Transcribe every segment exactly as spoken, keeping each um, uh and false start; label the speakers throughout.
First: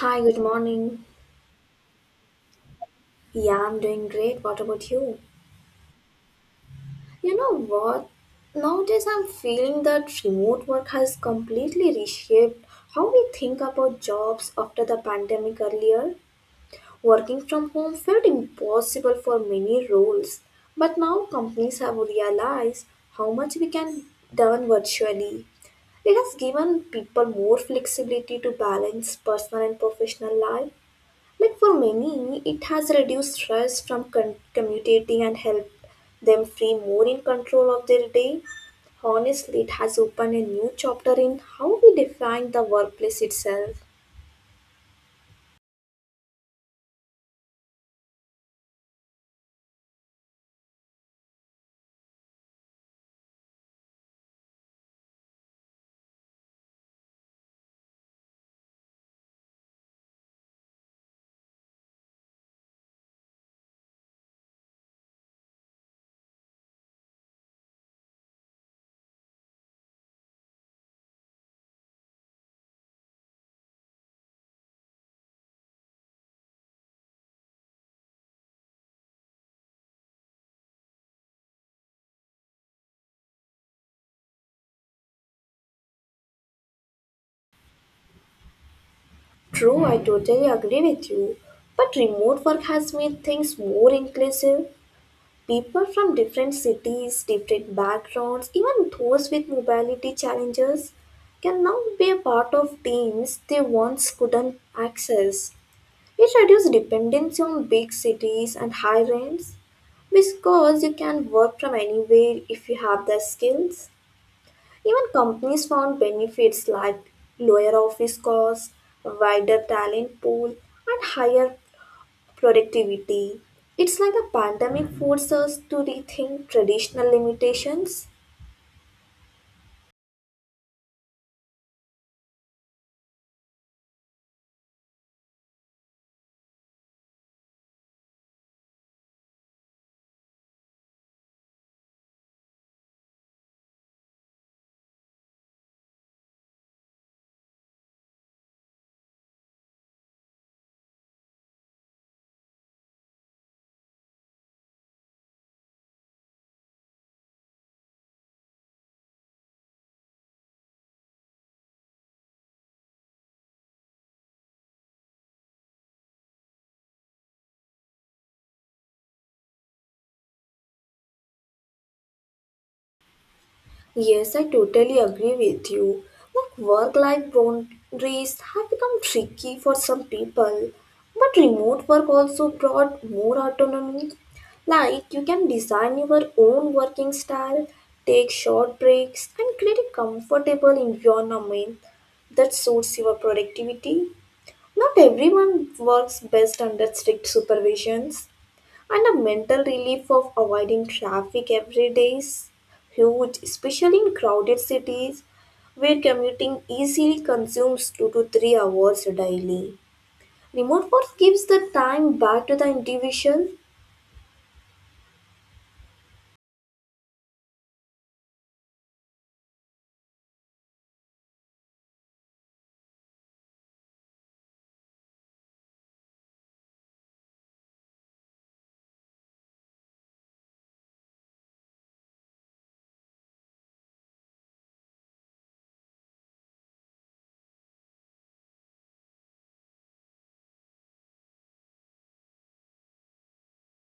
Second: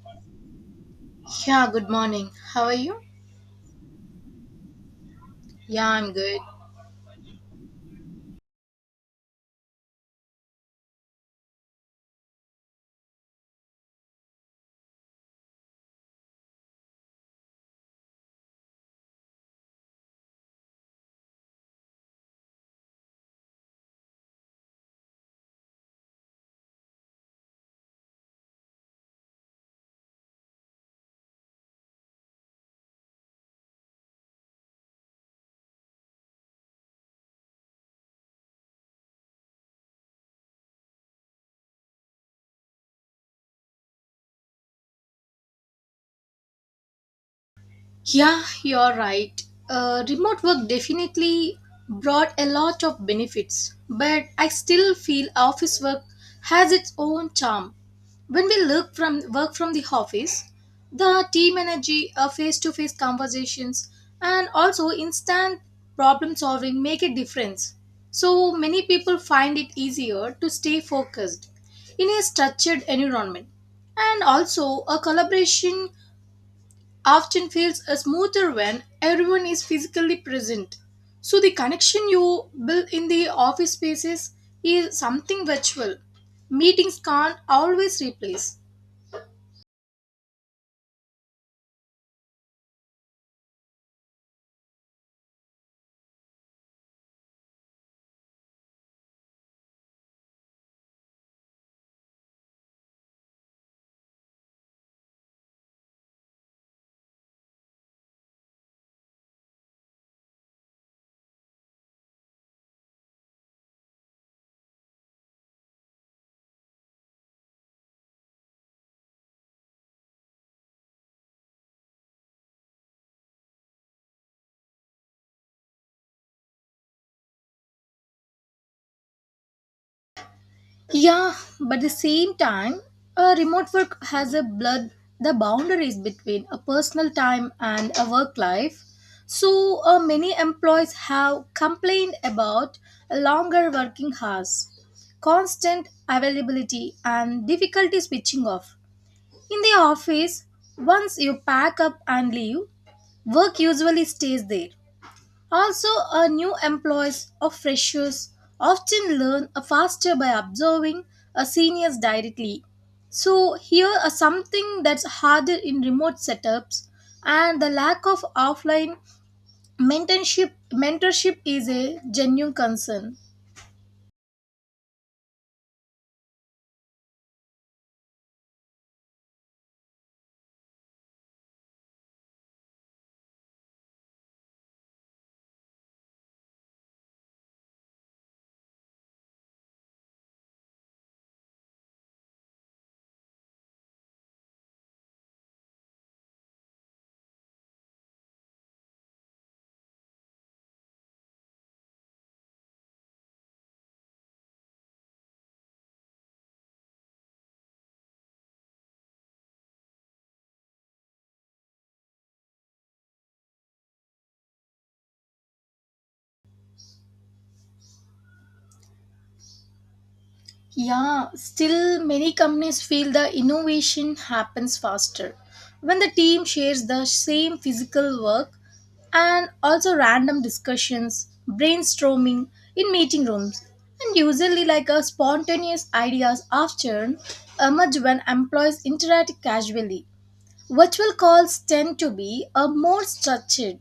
Speaker 1: Hi, good morning.
Speaker 2: Yeah, good morning. How are you?
Speaker 1: Yeah, I'm doing great. What about you?
Speaker 2: Yeah, I'm good.
Speaker 1: You know what? Nowadays, I'm feeling that remote work has completely reshaped how we think about jobs after the pandemic earlier. Working from home felt impossible for many roles, but now companies have realized how much we can done virtually. It has given people more flexibility to balance personal and professional life. Like for many, it has reduced stress from con- commutating and helped them feel more in control of their day. Honestly, it has opened a new chapter in how we define the workplace itself.
Speaker 2: Yeah, you're right. Uh, remote work definitely brought a lot of benefits, but I still feel office work has its own charm. When we look from work from the office, the team energy, face to face conversations, and also instant problem solving make a difference. So many people find it easier to stay focused in a structured environment. And also, a collaboration often feels uh, smoother when everyone is physically present. So the connection you build in the office spaces is something virtual. Meetings can't always replace.
Speaker 1: True, I totally agree with you. But remote work has made things more inclusive. People from different cities, different backgrounds, even those with mobility challenges can now be a part of teams they once couldn't access. It reduces dependency on big cities and high rents because you can work from anywhere if you have the skills. Even companies found benefits like lower office costs, wider talent pool, and higher productivity. It's like the pandemic forced us to rethink traditional limitations.
Speaker 2: Yeah, but at the same time, a remote work has a blurred the boundaries between a personal time and a work life. So uh, many employees have complained about longer working hours, constant availability, and difficulty switching off. In the office, once you pack up and leave, work usually stays there. Also, our new employees or freshers often learn a faster by observing a seniors directly. So here are something that's harder in remote setups and the lack of offline mentorship mentorship is a genuine concern.
Speaker 1: Yes, I totally agree with you. Like work-life boundaries have become tricky for some people, but remote work also brought more autonomy. Like you can design your own working style, take short breaks, and create a comfortable environment that suits your productivity. Not everyone works best under strict supervisions. And the mental relief of avoiding traffic every day is huge, especially in crowded cities where commuting easily consumes two to three hours daily. Remote work gives the time back to the individual.
Speaker 2: Yeah, still many companies feel the innovation happens faster when the team shares the same physical work and also random discussions, brainstorming in meeting rooms, and usually like a spontaneous ideas often emerge when employees interact casually. Virtual calls tend to be a more structured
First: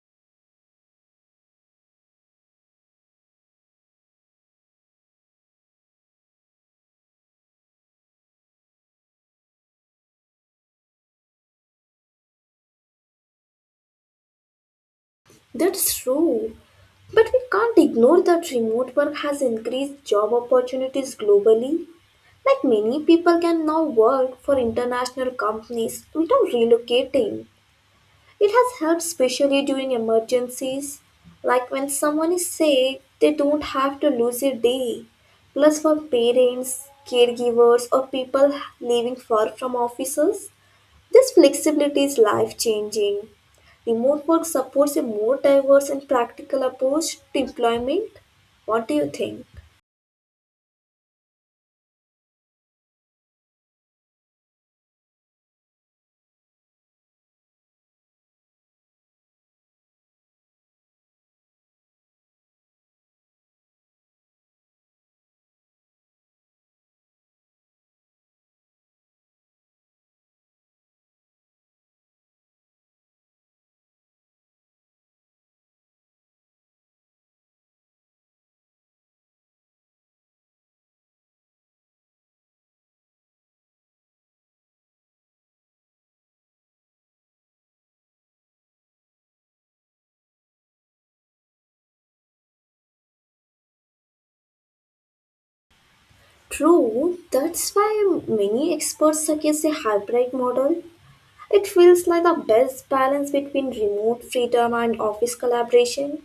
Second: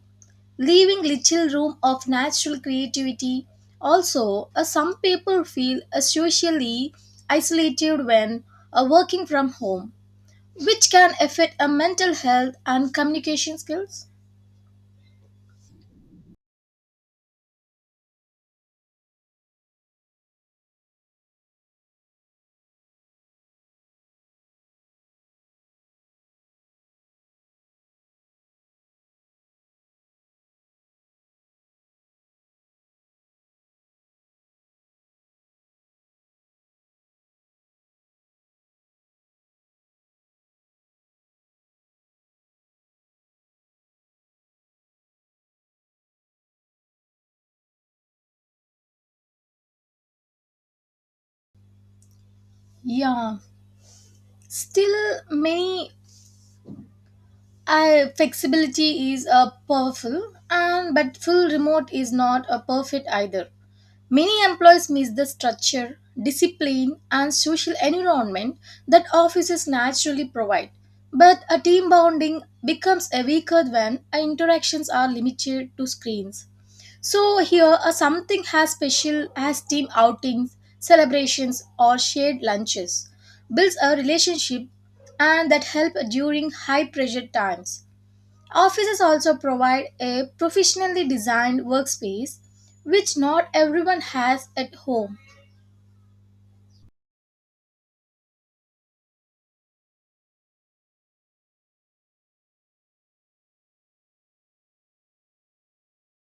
Speaker 2: leaving little room of natural creativity. Also, uh, some people feel uh, socially isolated when uh, working from home, which can affect uh, mental health and communication skills.
Speaker 1: That's true. But we can't ignore that remote work has increased job opportunities globally. Like many people can now work for international companies without relocating. It has helped especially during emergencies, like when someone is sick, they don't have to lose a day. Plus, for parents, caregivers, or people living far from offices, this flexibility is life changing. Remote work supports a more diverse and practical approach to employment. What do you think?
Speaker 2: Yeah, still many uh, flexibility is uh, powerful, and but full remote is not a perfect either. Many employees miss the structure, discipline, and social environment that offices naturally provide. But a team bonding becomes a weaker when interactions are limited to screens. So here, a something as special as team outings, celebrations, or shared lunches builds a relationship and that help during high pressure times. Offices also provide a professionally designed workspace, which not everyone has at home.
Speaker 1: True, that's why many experts suggest a hybrid model. It feels like the best balance between remote freedom and office collaboration.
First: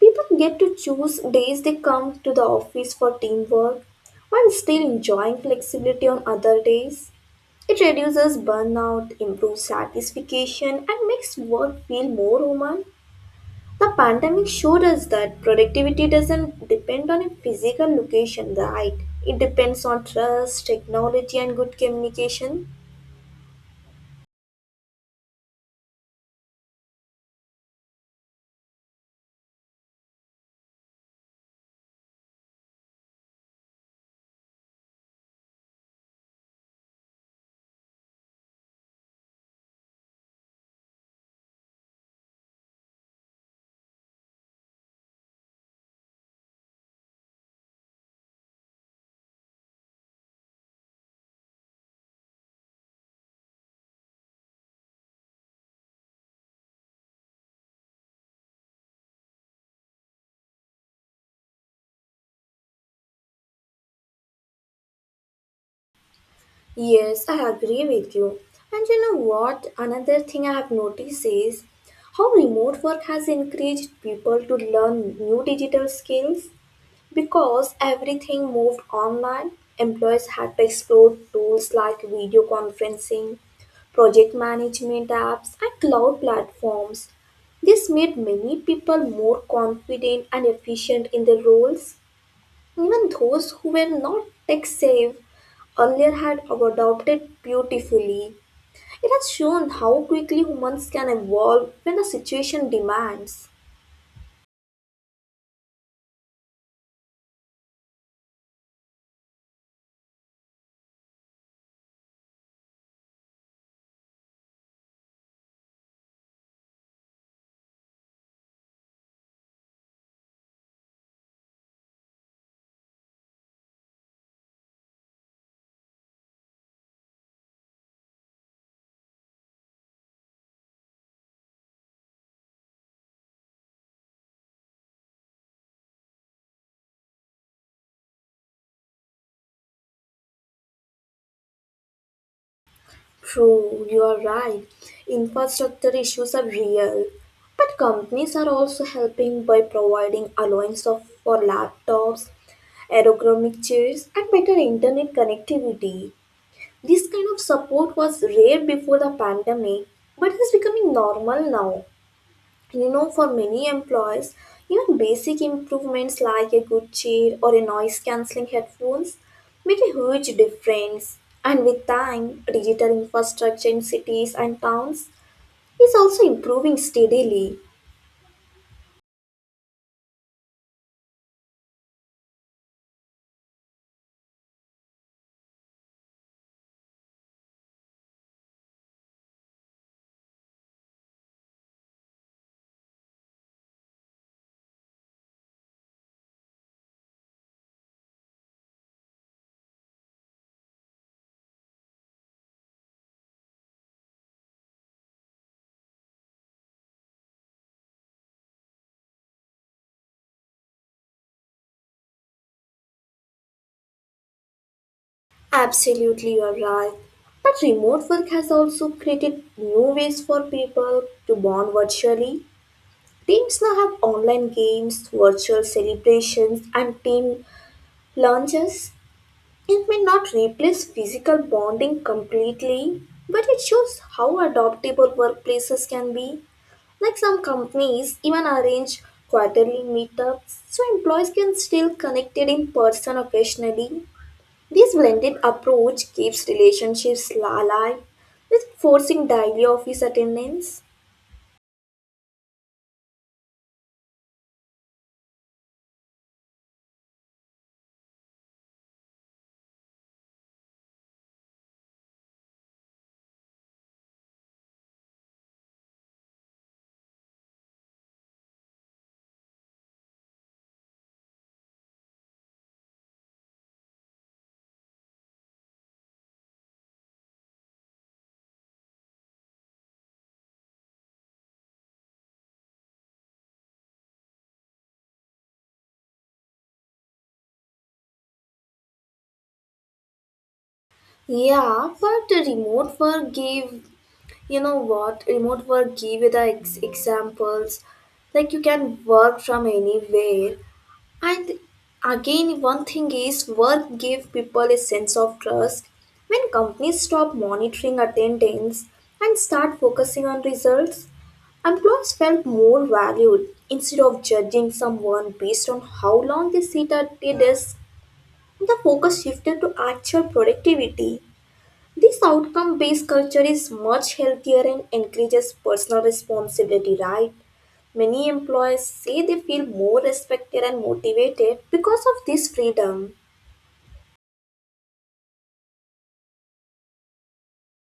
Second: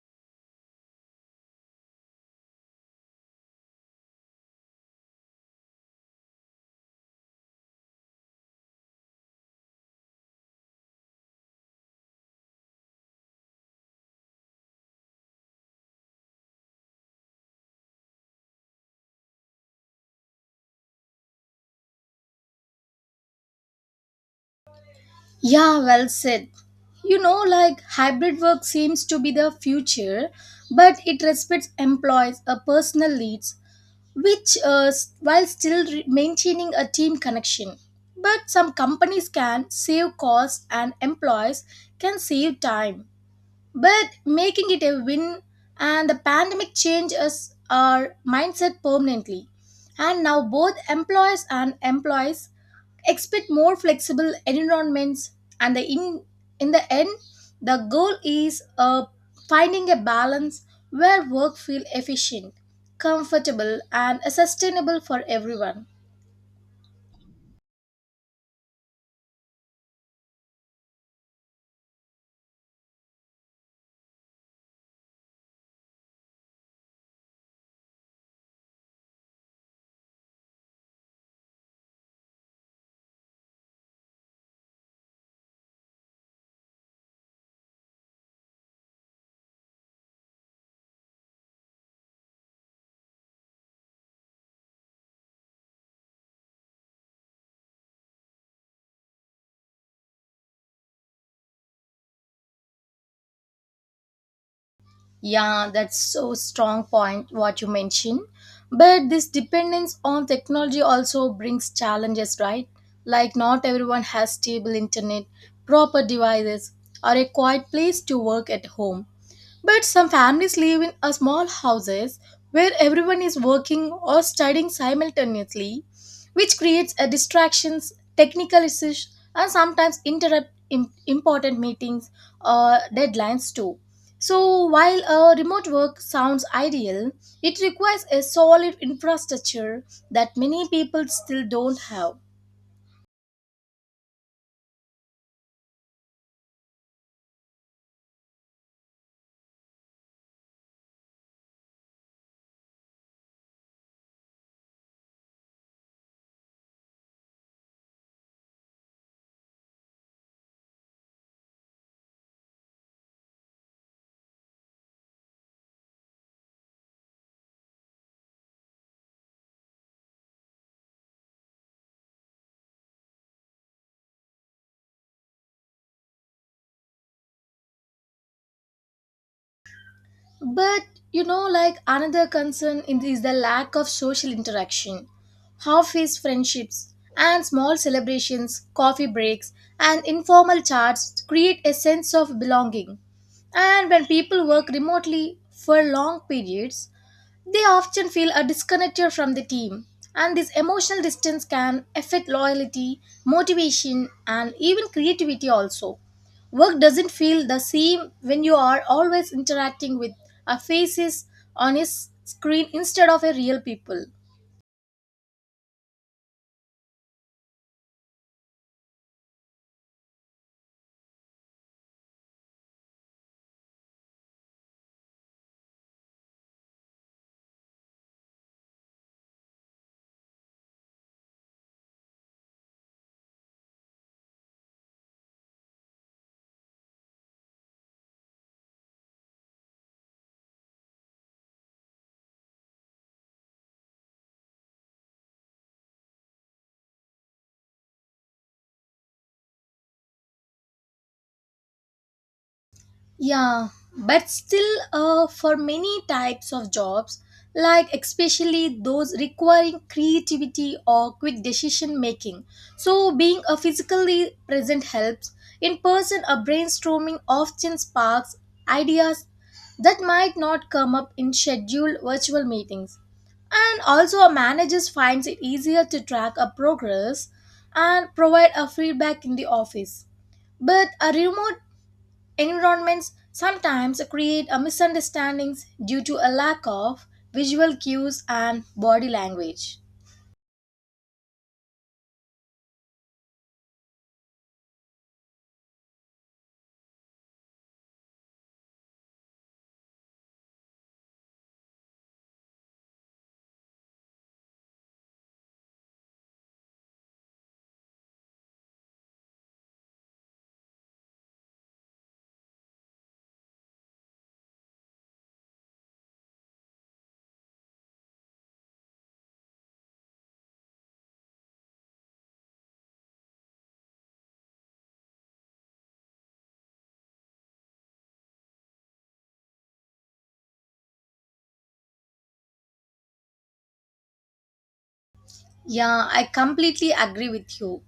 Speaker 1: People get to choose days they come to the office for teamwork while still enjoying flexibility on other days. It reduces burnout, improves satisfaction, and makes work feel more human. The pandemic showed us that productivity doesn't depend on a physical location, right? It depends on trust, technology, and good communication.
Speaker 2: Yeah, well said. You know, like hybrid work seems to be the future, but it respects employees' uh, personal needs, which uh, s- while still re- maintaining a team connection. But some companies can save costs and employees can save time, but making it a win. And the pandemic changed us our mindset permanently, and now both employers and employees expect more flexible environments, and the in in the end the goal is uh, finding a balance where work feel efficient, comfortable, and sustainable for everyone.
Speaker 1: Yes, I agree with you. And you know what? Another thing I have noticed is how remote work has encouraged people to learn new digital skills because everything moved online. Employees had to explore tools like video conferencing, project management apps, and cloud platforms. This made many people more confident and efficient in their roles. Even those who were not tech savvy earlier had adopted beautifully. It has shown how quickly humans can evolve when the situation demands.
Speaker 2: Yeah, that's so strong point what you mentioned. But this dependence on technology also brings challenges, right? Like not everyone has stable internet, proper devices, or a quiet place to work at home. But some families live in a small houses where everyone is working or studying simultaneously, which creates a distractions, technical issues, and sometimes interrupt im- important meetings or deadlines too. So while a remote work sounds ideal, it requires a solid infrastructure that many people still don't have.
Speaker 1: True, you are right. Infrastructure issues are real. But companies are also helping by providing allowance of, for laptops, ergonomic chairs, and better internet connectivity. This kind of support was rare before the pandemic, but it is becoming normal now. You know, for many employees, even basic improvements like a good chair or a noise cancelling headphones make a huge difference. And with time, digital infrastructure in cities and towns is also improving steadily.
Speaker 2: But you know, like another concern in- is the lack of social interaction. Office friendships and small celebrations, coffee breaks, and informal chats create a sense of belonging. And when people work remotely for long periods, they often feel a disconnected from the team, and this emotional distance can affect loyalty, motivation, and even creativity also. Work doesn't feel the same when you are always interacting with a faces on a s- screen instead of a real people.
Speaker 1: Absolutely, you are right. But remote work has also created new ways for people to bond virtually. Teams now have online games, virtual celebrations, and team lunches. It may not replace physical bonding completely, but it shows how adaptable workplaces can be. Like some companies even arrange quarterly meetups so employees can still connect in person occasionally. This blended approach keeps relationships alive with forcing daily office attendance.
Speaker 2: Yeah, but still, uh, for many types of jobs, like especially those requiring creativity or quick decision making, so being a physically present helps. In person, a brainstorming often sparks ideas that might not come up in scheduled virtual meetings. And also, a manager finds it easier to track a progress and provide a feedback in the office. But a remote environments sometimes create a misunderstandings due to a lack of visual cues and body language.
Speaker 1: Yeah, but the remote work give, you know what, remote work give you the ex- examples, like you can work from anywhere. And again, one thing is work give people a sense of trust. When companies stop monitoring attendance and start focusing on results, employees felt more valued. Instead of judging someone based on how long they sit at a desk, the focus shifted to actual productivity. This outcome based culture is much healthier and encourages personal responsibility, right? Many employers say they feel more respected and motivated because of this freedom.
Speaker 2: Yeah, I completely agree with you.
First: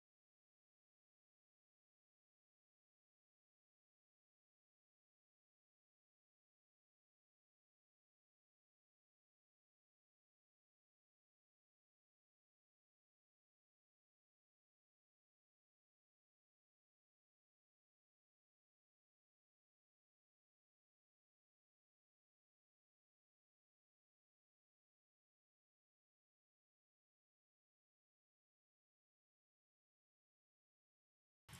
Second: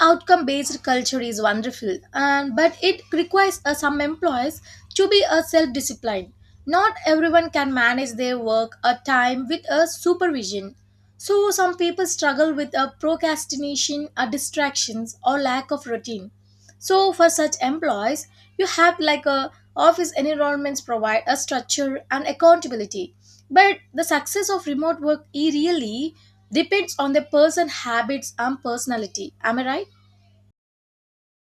Speaker 2: Outcome based culture is wonderful, and but it requires uh, some employees to be a self disciplined. Not everyone can manage their work or time with a supervision. So some people struggle with a procrastination, or distractions, or lack of routine. So for such employees, you have like a office environments provide a structure and accountability. But the success of remote work e- really depends on the person habits and personality. Am I right?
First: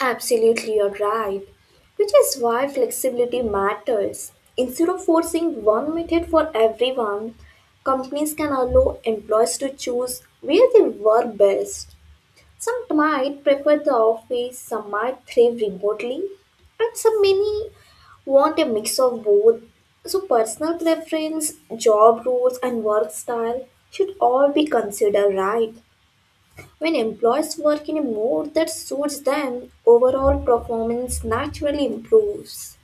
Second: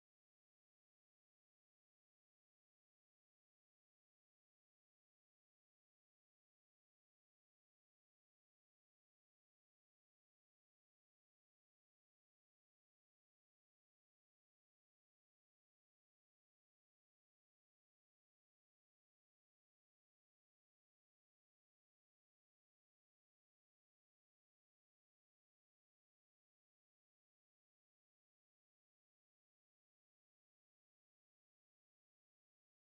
Speaker 1: Absolutely, you're right. Which is why flexibility matters. Instead of forcing one method for everyone, companies can allow employees to choose where they work best. Some might prefer the office, some might thrive remotely, and some many want a mix of both. So, personal preference, job roles, and work style should all be considered right. When employees work in a mode that suits them, overall performance naturally improves.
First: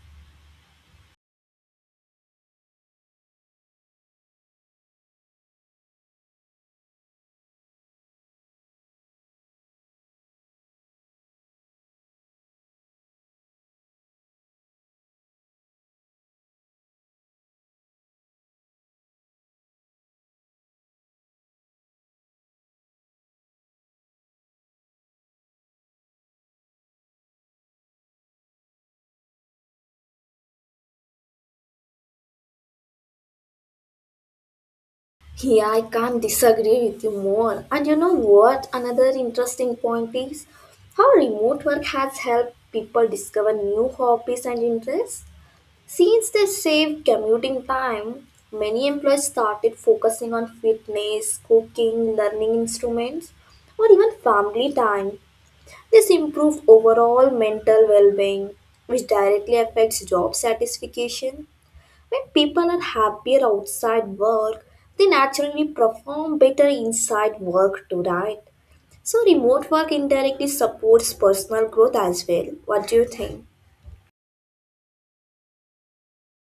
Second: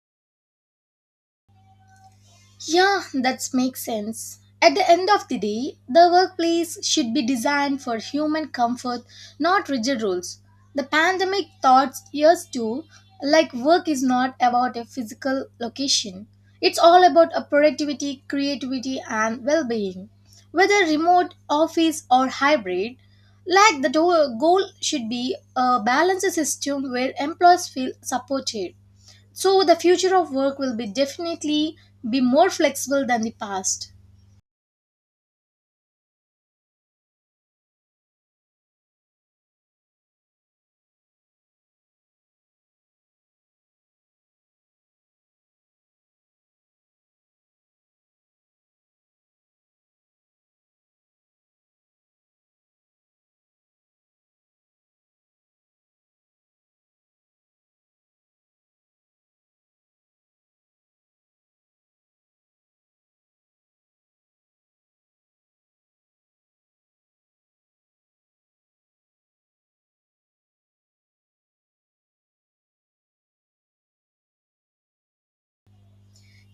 Speaker 2: Yeah, that makes sense. At the end of the day, the workplace should be designed for human comfort, not rigid rules. The pandemic taught us too, like work is not about a physical location. It's all about a productivity, creativity, and well-being. Whether remote, office, or hybrid, like the do- goal should be a balanced system where employees feel supported. So the future of work will be definitely be more flexible than the past.
Speaker 1: Yeah, I can't disagree with you more. And you know what? Another interesting point is how remote work has helped people discover new hobbies and interests. Since they saved commuting time, many employees started focusing on fitness, cooking, learning instruments, or even family time. This improves overall mental well being, which directly affects job satisfaction. When people are happier outside work, they naturally perform better inside work too, right? So, remote work indirectly supports personal growth as well. What do you think?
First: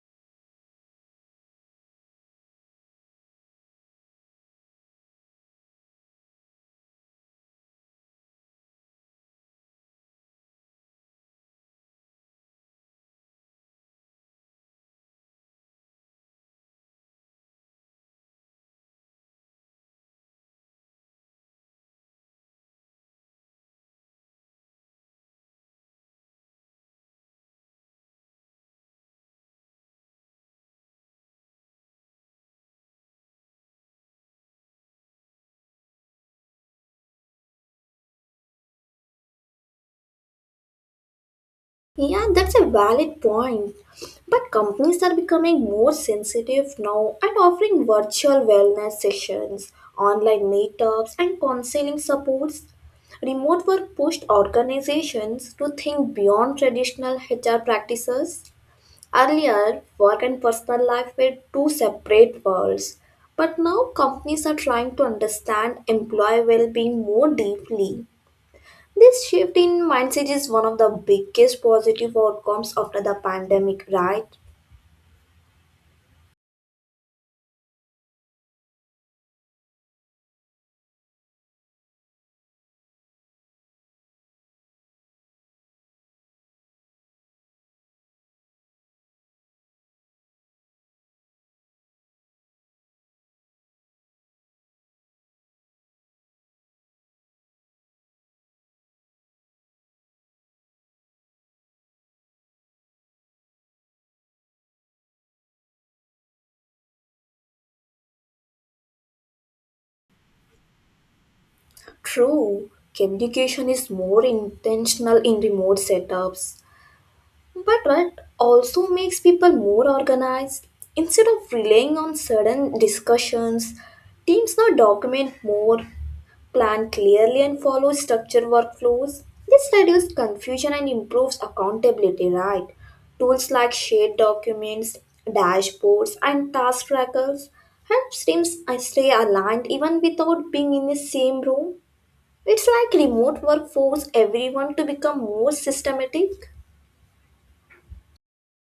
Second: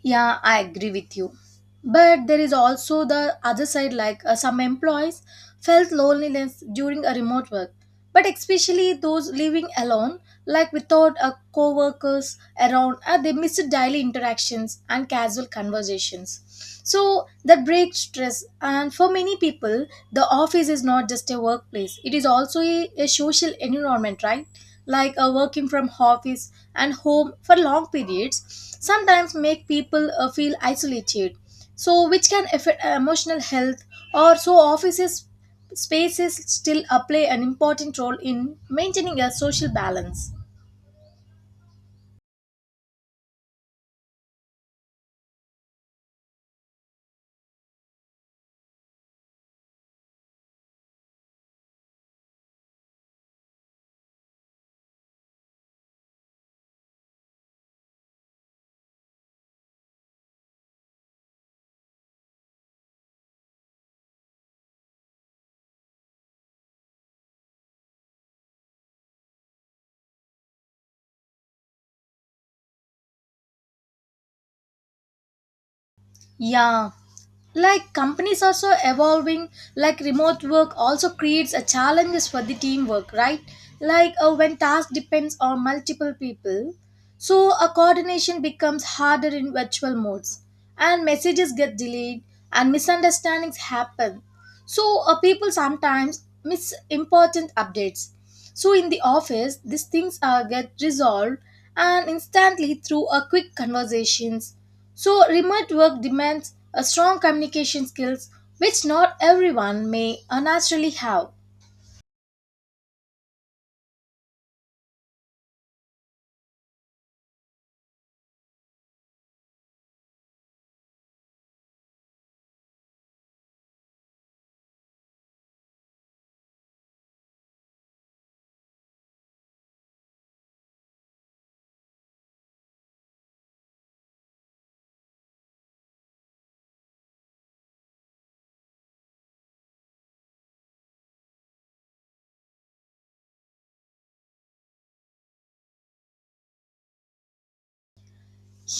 Speaker 2: Yeah, I agree with you. But there is also the other side, like uh, some employees felt loneliness during a remote work, but especially those living alone, like without a co-workers around, uh, they miss daily interactions and casual conversations. So that breaks stress. And for many people, the office is not just a workplace; it is also a, a social environment, right? Like uh, working from office and home for long periods sometimes make people uh, feel isolated, so which can affect uh, emotional health, or so offices spaces still uh, play an important role in maintaining a social balance.
Speaker 1: Yeah, that's a valid point. But companies are becoming more sensitive now and offering virtual wellness sessions, online meetups, and counseling supports. Remote work pushed organizations to think beyond traditional H R practices. Earlier, work and personal life were two separate worlds, but now companies are trying to understand employee well being more deeply. This shift in mindset is one of the biggest positive outcomes after the pandemic, right?
Speaker 2: Yeah, like companies also evolving, like remote work also creates a challenges for the teamwork, right? Like uh, when task depends on multiple people. So a coordination becomes harder in virtual modes, and messages get delayed, and misunderstandings happen. So uh, people sometimes miss important updates. So in the office these things are get resolved and instantly through a quick conversations. So remote work demands a strong communication skills, which not everyone may uh, naturally have.
Speaker 1: True, communication is more intentional in remote setups. But what also makes people more organized? Instead of relying on sudden discussions, teams now document more, plan clearly, and follow structured workflows. This reduces confusion and improves accountability, right? Tools like shared documents, dashboards, and task trackers help teams stay aligned even without being in the same room. It's like remote workforce everyone to become more systematic.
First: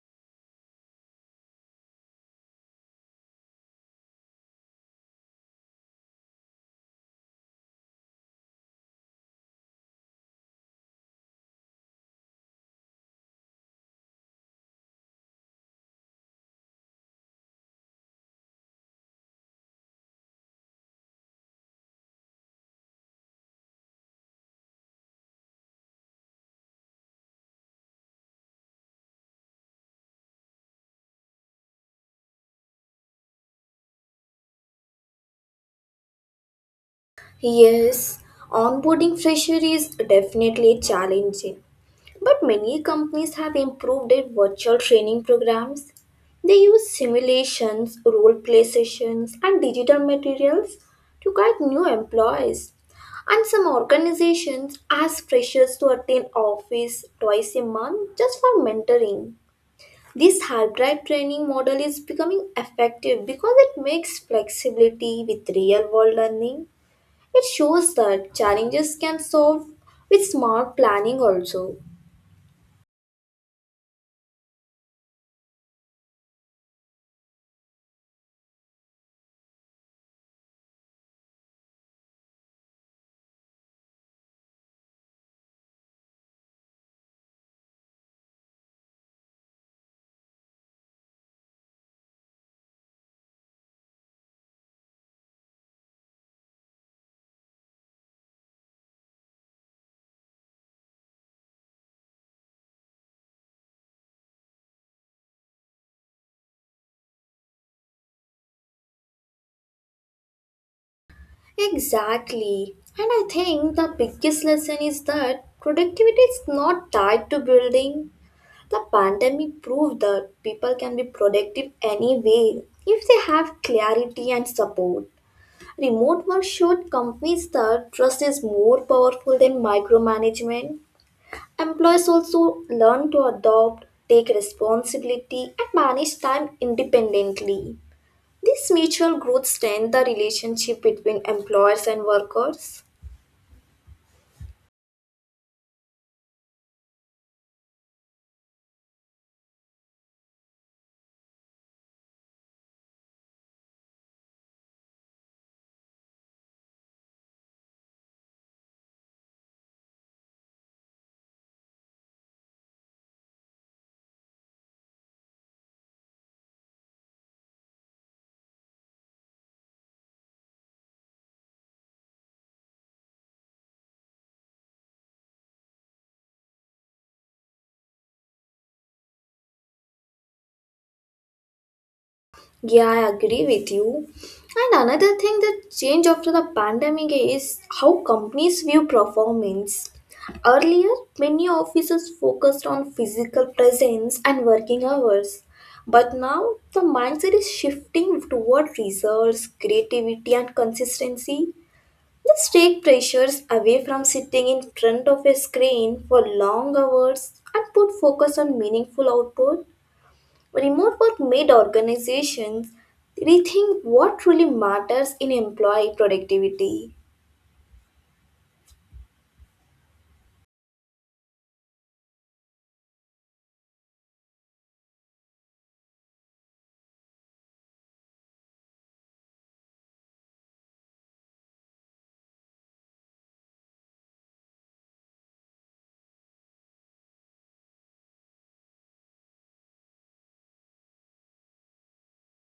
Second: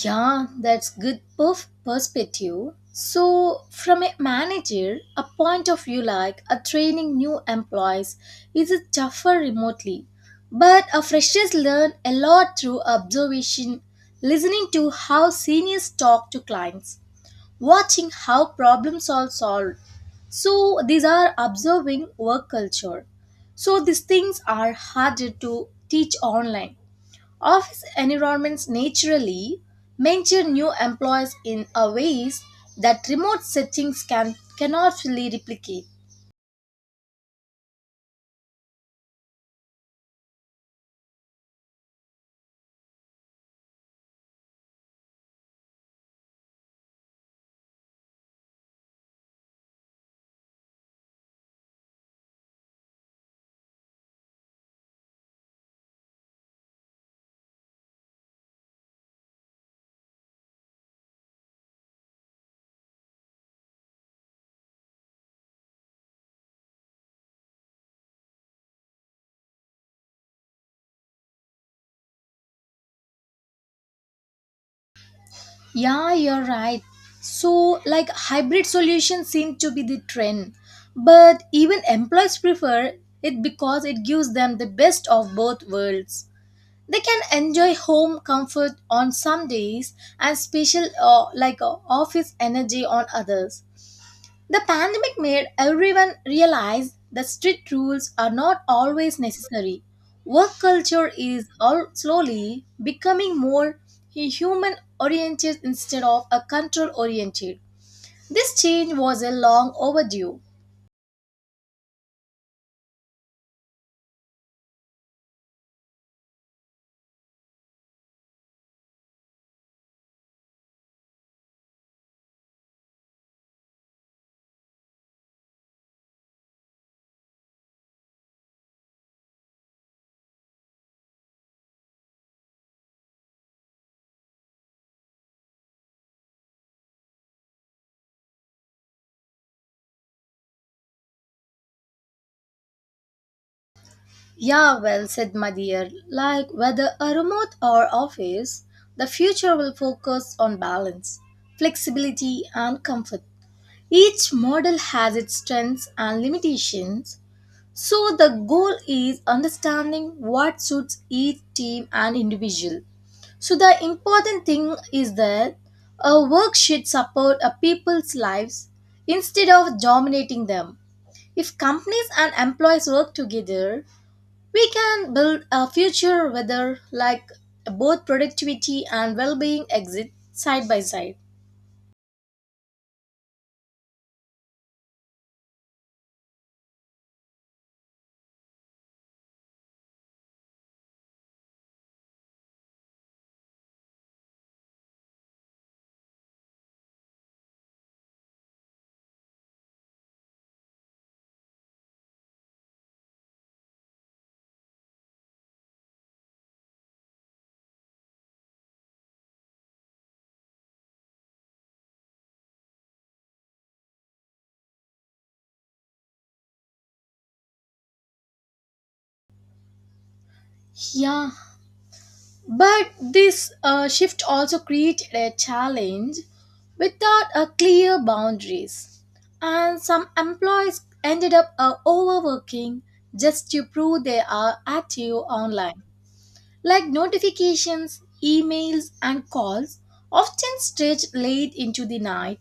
Speaker 2: Yeah, that's good perf- perspective. So, from a manager, a point of view like a training new employees is a tougher remotely, but a freshers learn a lot through observation, listening to how seniors talk to clients, watching how problems are solved. So, these are observing work culture. So, these things are harder to teach online. Office environments naturally mentor new employees in a ways that remote settings can cannot fully replicate.
Speaker 1: Yes, onboarding fresher is definitely challenging, but many companies have improved their virtual training programs. They use simulations, role play sessions, and digital materials to guide new employees. And some organizations ask freshers to attend office twice a month just for mentoring. This hybrid training model is becoming effective because it makes flexibility with real world learning. It shows that challenges can solve with smart planning also.
Speaker 2: Yeah, you're right. So, like hybrid solutions seem to be the trend, but even employees prefer it because it gives them the best of both worlds. They can enjoy home comfort on some days and special uh, like uh, office energy on others. The pandemic made everyone realize that strict rules are not always necessary. Work culture is all slowly becoming more human oriented instead of a control oriented. This change was a long overdue.
Speaker 1: Exactly. And I think the biggest lesson is that productivity is not tied to building. The pandemic proved that people can be productive anyway if they have clarity and support. Remote work showed companies that trust is more powerful than micromanagement. Employees also learn to adopt, take responsibility, and manage time independently. This mutual growth strengthens the relationship between employers and workers.
Speaker 2: Yeah, well said, my dear. Like whether a remote or office, the future will focus on balance, flexibility, and comfort. Each model has its strengths and limitations, so the goal is understanding what suits each team and individual. So the important thing is that a work should support a people's lives instead of dominating them. If companies and employees work together, we can build a future where like both productivity and well-being exist side by side.
Speaker 1: Yeah, I agree with you. And another thing that changed after the pandemic is how companies view performance. Earlier, many offices focused on physical presence and working hours. But now, the mindset is shifting toward results, creativity, and consistency. This take pressures away from sitting in front of a screen for long hours and put focus on meaningful output. Remote work made organizations rethink what truly matters in employee productivity.
Speaker 2: Yeah, but this uh, shift also created a challenge without a clear boundaries, and some employees ended up uh, overworking just to prove they are active online, like notifications, emails, and calls often stretch late into the night.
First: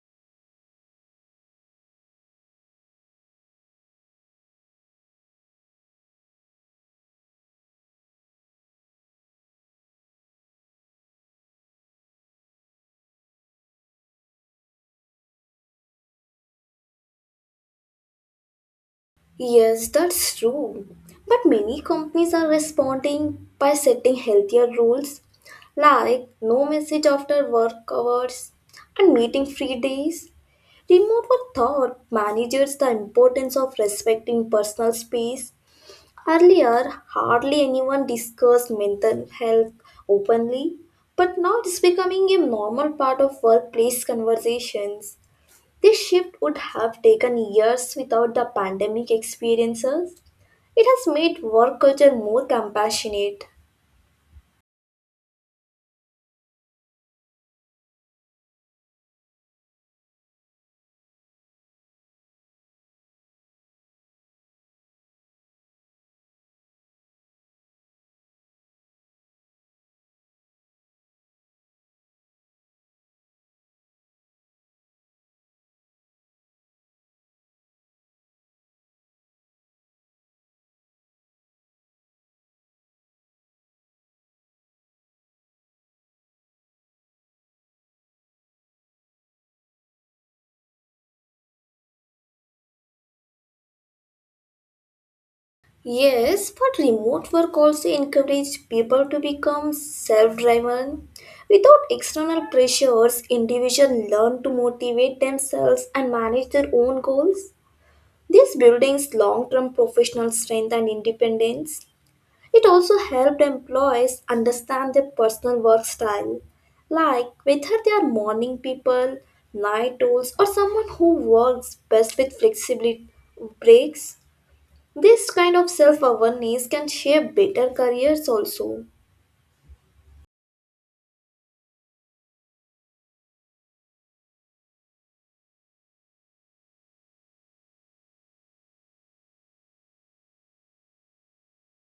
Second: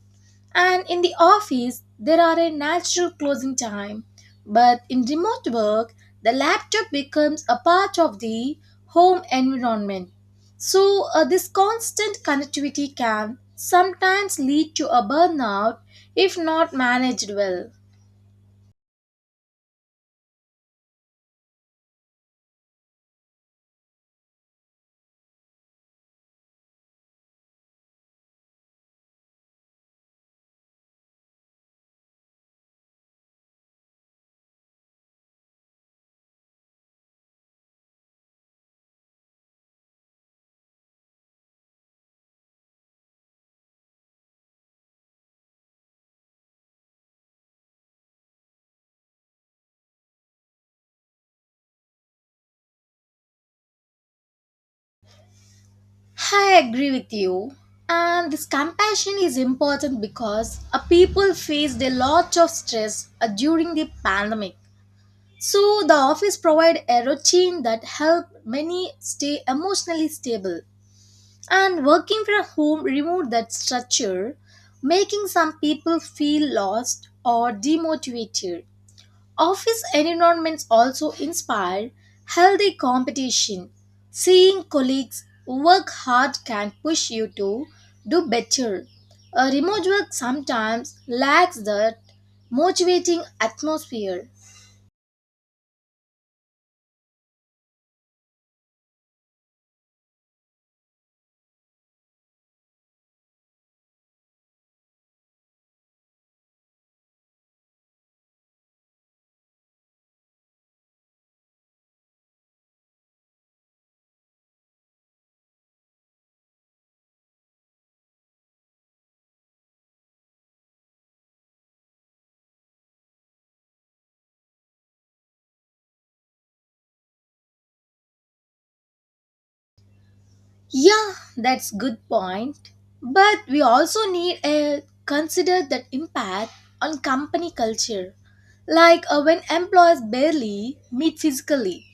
Speaker 2: And in the office, there are a natural closing time. But in remote work, the laptop becomes a part of the home environment. So, uh, this constant connectivity can sometimes lead to a burnout if not managed well.
Speaker 1: Yes, that's true. But many companies are responding by setting healthier rules like no message after work hours and meeting free days. Remote work taught managers the importance of respecting personal space. Earlier, hardly anyone discussed mental health openly, but now it's becoming a normal part of workplace conversations. This shift would have taken years without the pandemic experiences. It has made work culture more compassionate.
Speaker 2: I agree with you. And this compassion is important because uh, people faced a lot of stress uh, during the pandemic. So the office provide a routine that helped many stay emotionally stable. And working from home removed that structure, making some people feel lost or demotivated. Office environments also inspire healthy competition. Seeing colleagues work hard can push you to do better. A remote work sometimes lacks that motivating atmosphere.
Speaker 1: Yes, but remote work also encourages people to become self driven. Without external pressures, individuals learn to motivate themselves and manage their own goals. This building's long term professional strength and independence. It also helped employees understand their personal work style, like whether they are morning people, night owls, or someone who works best with flexibility breaks. This kind of self awareness can shape better careers also.
Speaker 2: Yeah, that's good point. But we also need a consider that impact on company culture. Like uh, when employees barely meet physically,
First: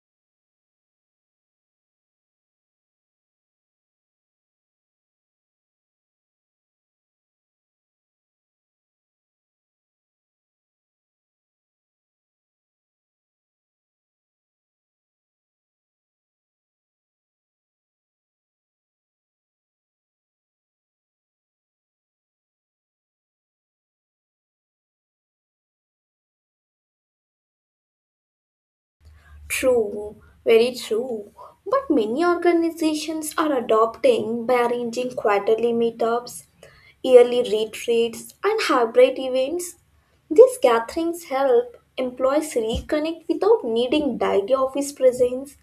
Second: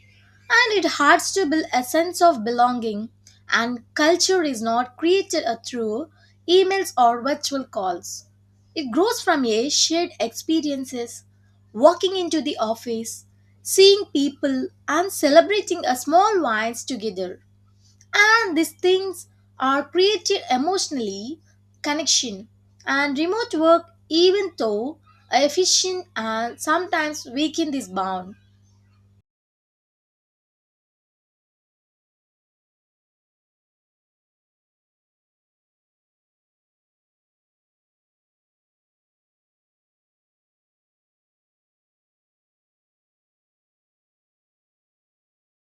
Speaker 2: and it hurts to build a sense of belonging, and culture is not created uh, through emails or virtual calls. It grows from a shared experiences, walking into the office, seeing people and celebrating a small wines together, and these things are created emotionally connection, and remote work even though efficient and sometimes weaken this bond.
Speaker 1: True, very true. But many organizations are adopting by arranging quarterly meetups, yearly retreats, and hybrid events. These gatherings help employees reconnect without needing daily office presence.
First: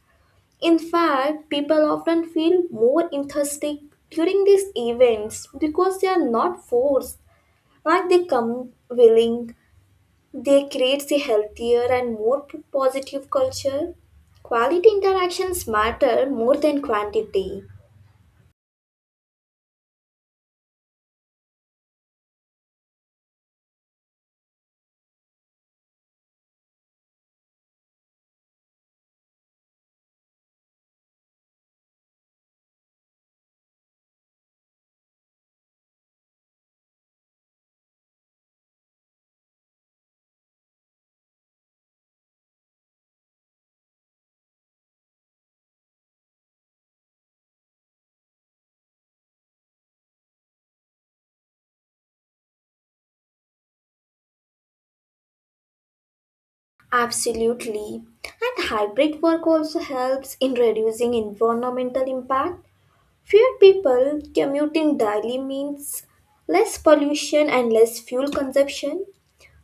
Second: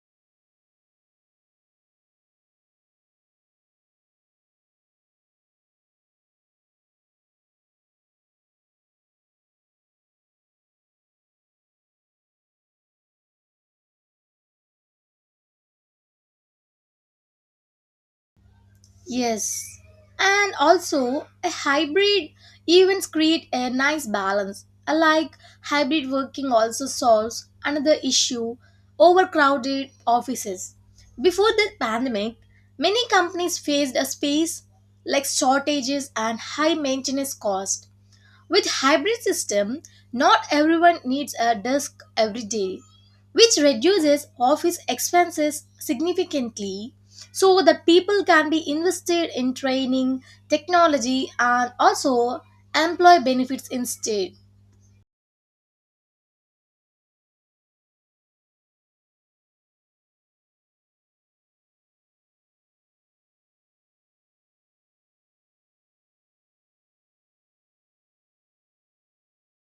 Speaker 1: In fact, people often feel more enthusiastic during these events because they are not forced. Like they come willing, they create a healthier and more positive culture. Quality interactions matter more than quantity.
Speaker 2: Yes. And also, a hybrid events create a nice balance. Like hybrid working also solves another issue, overcrowded offices. Before the pandemic, many companies faced a space like shortages and high maintenance cost. With hybrid system, not everyone needs a desk every day, which reduces office expenses significantly so that people can be invested in training, technology, and also employee benefits instead.
Speaker 1: Absolutely. And hybrid work also helps in reducing environmental impact. Fewer people commuting daily means less pollution and less fuel consumption.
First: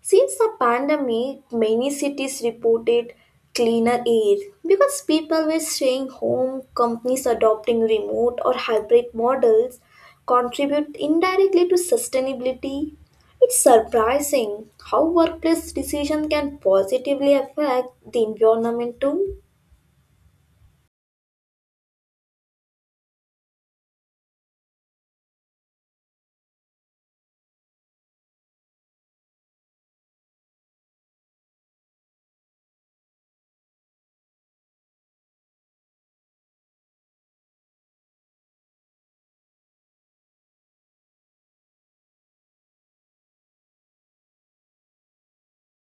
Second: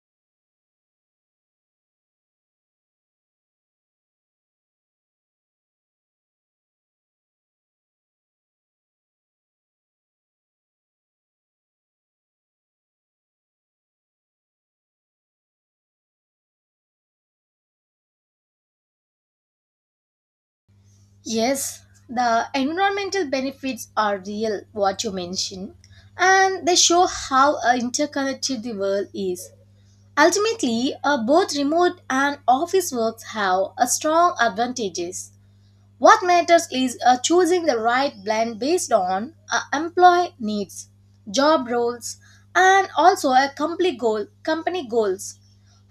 Speaker 1: Since the pandemic, many cities reported cleaner air because people were staying home, companies adopting remote or hybrid models contribute indirectly to sustainability. It's surprising how workplace decisions can positively affect the environment too.
Speaker 2: Yes, the environmental benefits are real what you mentioned, and they show how uh, interconnected the world is. Ultimately, uh, both remote and office works have a strong advantages. What matters is uh, choosing the right blend based on uh, employee needs, job roles, and also a company goal, company goals.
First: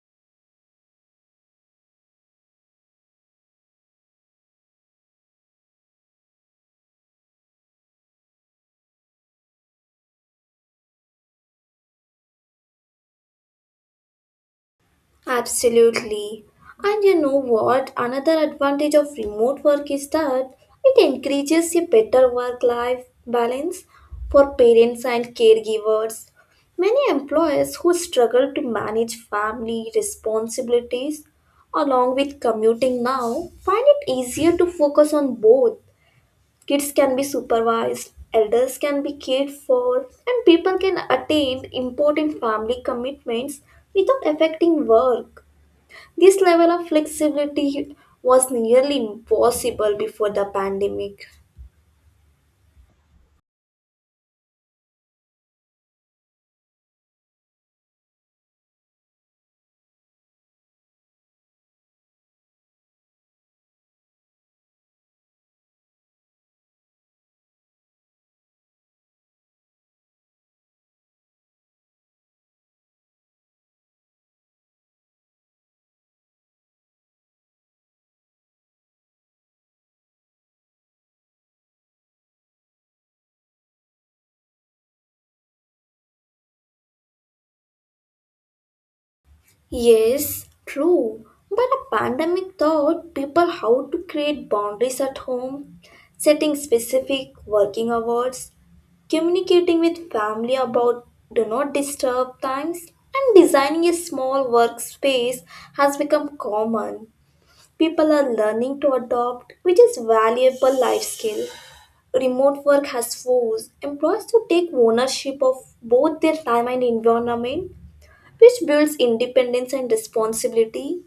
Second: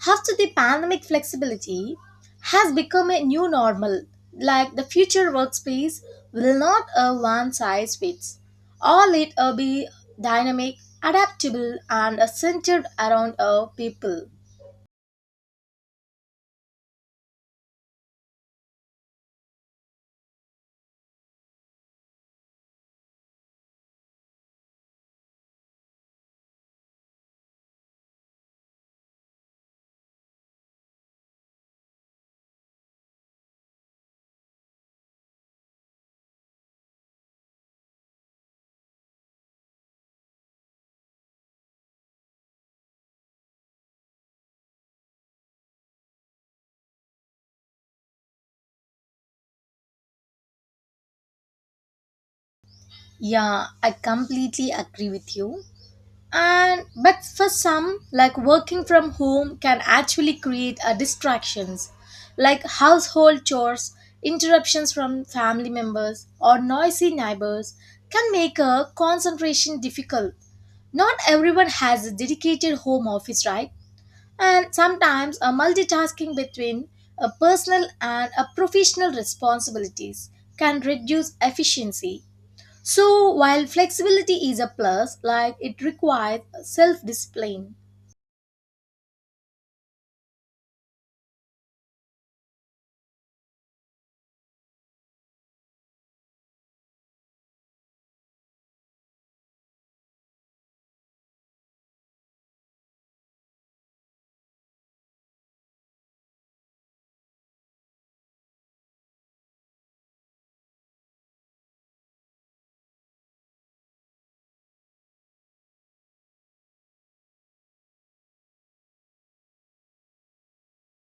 Speaker 2: After the pandemic, flexibility has become a new normal. Like the future workspace will not a one size fits all. It will be dynamic, adaptable, and uh, centered around our people.
Speaker 1: Absolutely. And you know what? Another advantage of remote work is that it encourages a better work life balance for parents and caregivers. Many employers who struggle to manage family responsibilities along with commuting now find it easier to focus on both. Kids can be supervised, elders can be cared for, and people can attain important family commitments without affecting work. This level of flexibility was nearly impossible before the pandemic.
Speaker 2: Yeah, I completely agree with you. And but for some, like working from home can actually create a distractions, like household chores, interruptions from family members or noisy neighbors can make a concentration difficult. Not everyone has a dedicated home office, right? And sometimes a multitasking between a personal and a professional responsibilities can reduce efficiency. So, while flexibility is a plus, like it requires self discipline.
Speaker 1: Yes, true. But a pandemic taught people how to create boundaries at home, setting specific working hours, communicating with family about do not disturb times, and designing a small workspace has become common. People are learning to adopt, which is valuable life skill. Remote work has forced employees to take ownership of both their time and environment, which builds independence and responsibility.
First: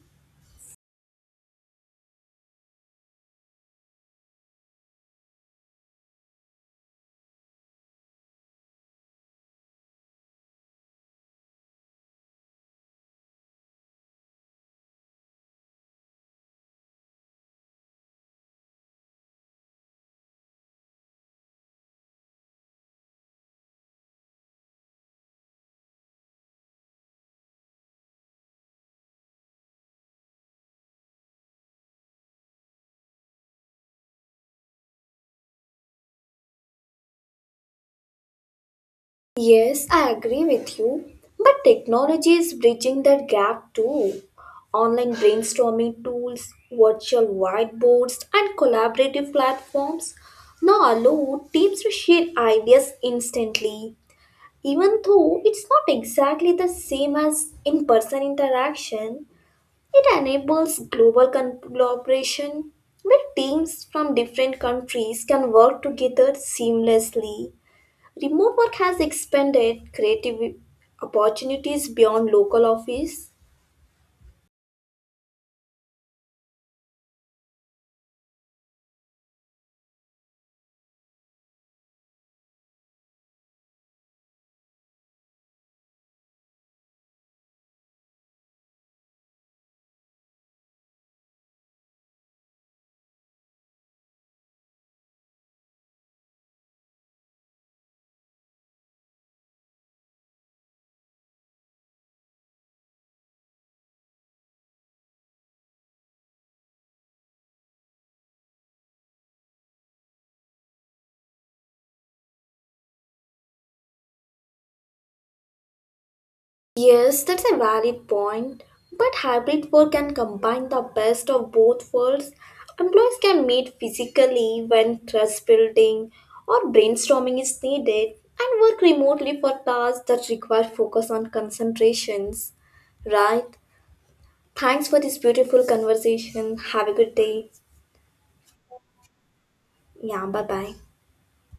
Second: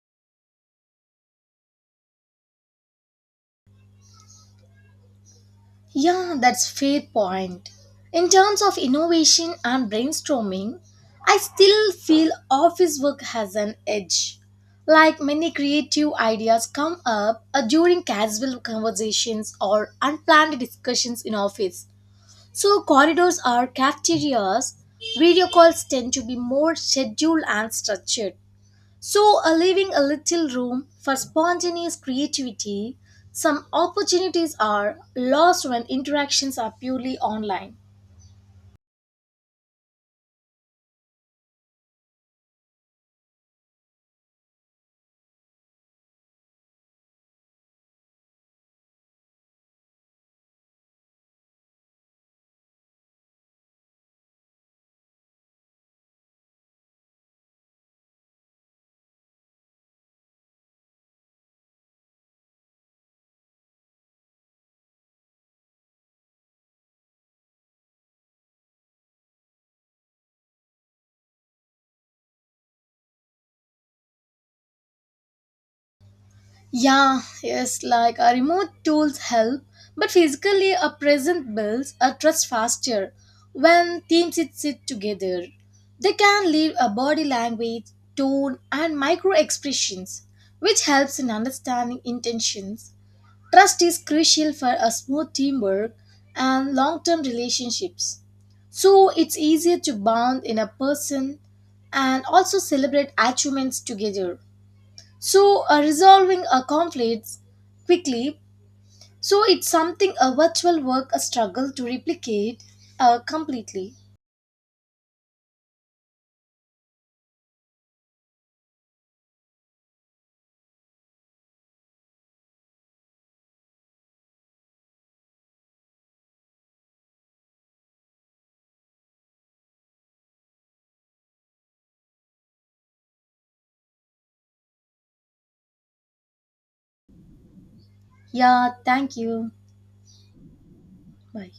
Speaker 2: Yeah, that's fair point. In terms of innovation and brainstorming, I still feel office work has an edge. Like many creative ideas come up uh, during casual conversations or unplanned discussions in office. So corridors are cafeterias. Video calls tend to be more scheduled and structured. So, uh, leaving a little room for spontaneous creativity, some opportunities are lost when interactions are purely online.
Speaker 1: Yes, I agree with you, but technology is bridging that gap too. Online brainstorming tools, virtual whiteboards, and collaborative platforms now allow teams to share ideas instantly. Even though it's not exactly the same as in person interaction, it enables global con- collaboration where teams from different countries can work together seamlessly. Remote work has expanded creative opportunities beyond local office.
Speaker 2: Yeah, yes, like uh, remote tools help, but physically a present builds a trust faster when teams sit, sit together. They can leave a body language, tone, and micro expressions, which helps in understanding intentions. Trust is crucial for a smooth teamwork and long term relationships. So it's easier to bond in a person and also celebrate achievements together. So uh, resolving a conflicts quickly. So it's something a virtual work a struggle to replicate uh, completely.
Speaker 1: Yes, that's a valid point. But hybrid work can combine the best of both worlds. Employees can meet physically when trust building or brainstorming is needed and work remotely for tasks that require focus on concentrations. Right? Thanks for this beautiful conversation. Have a good day.
Speaker 2: Yeah, thank you.
Speaker 1: Yeah, bye bye.
Speaker 2: Bye.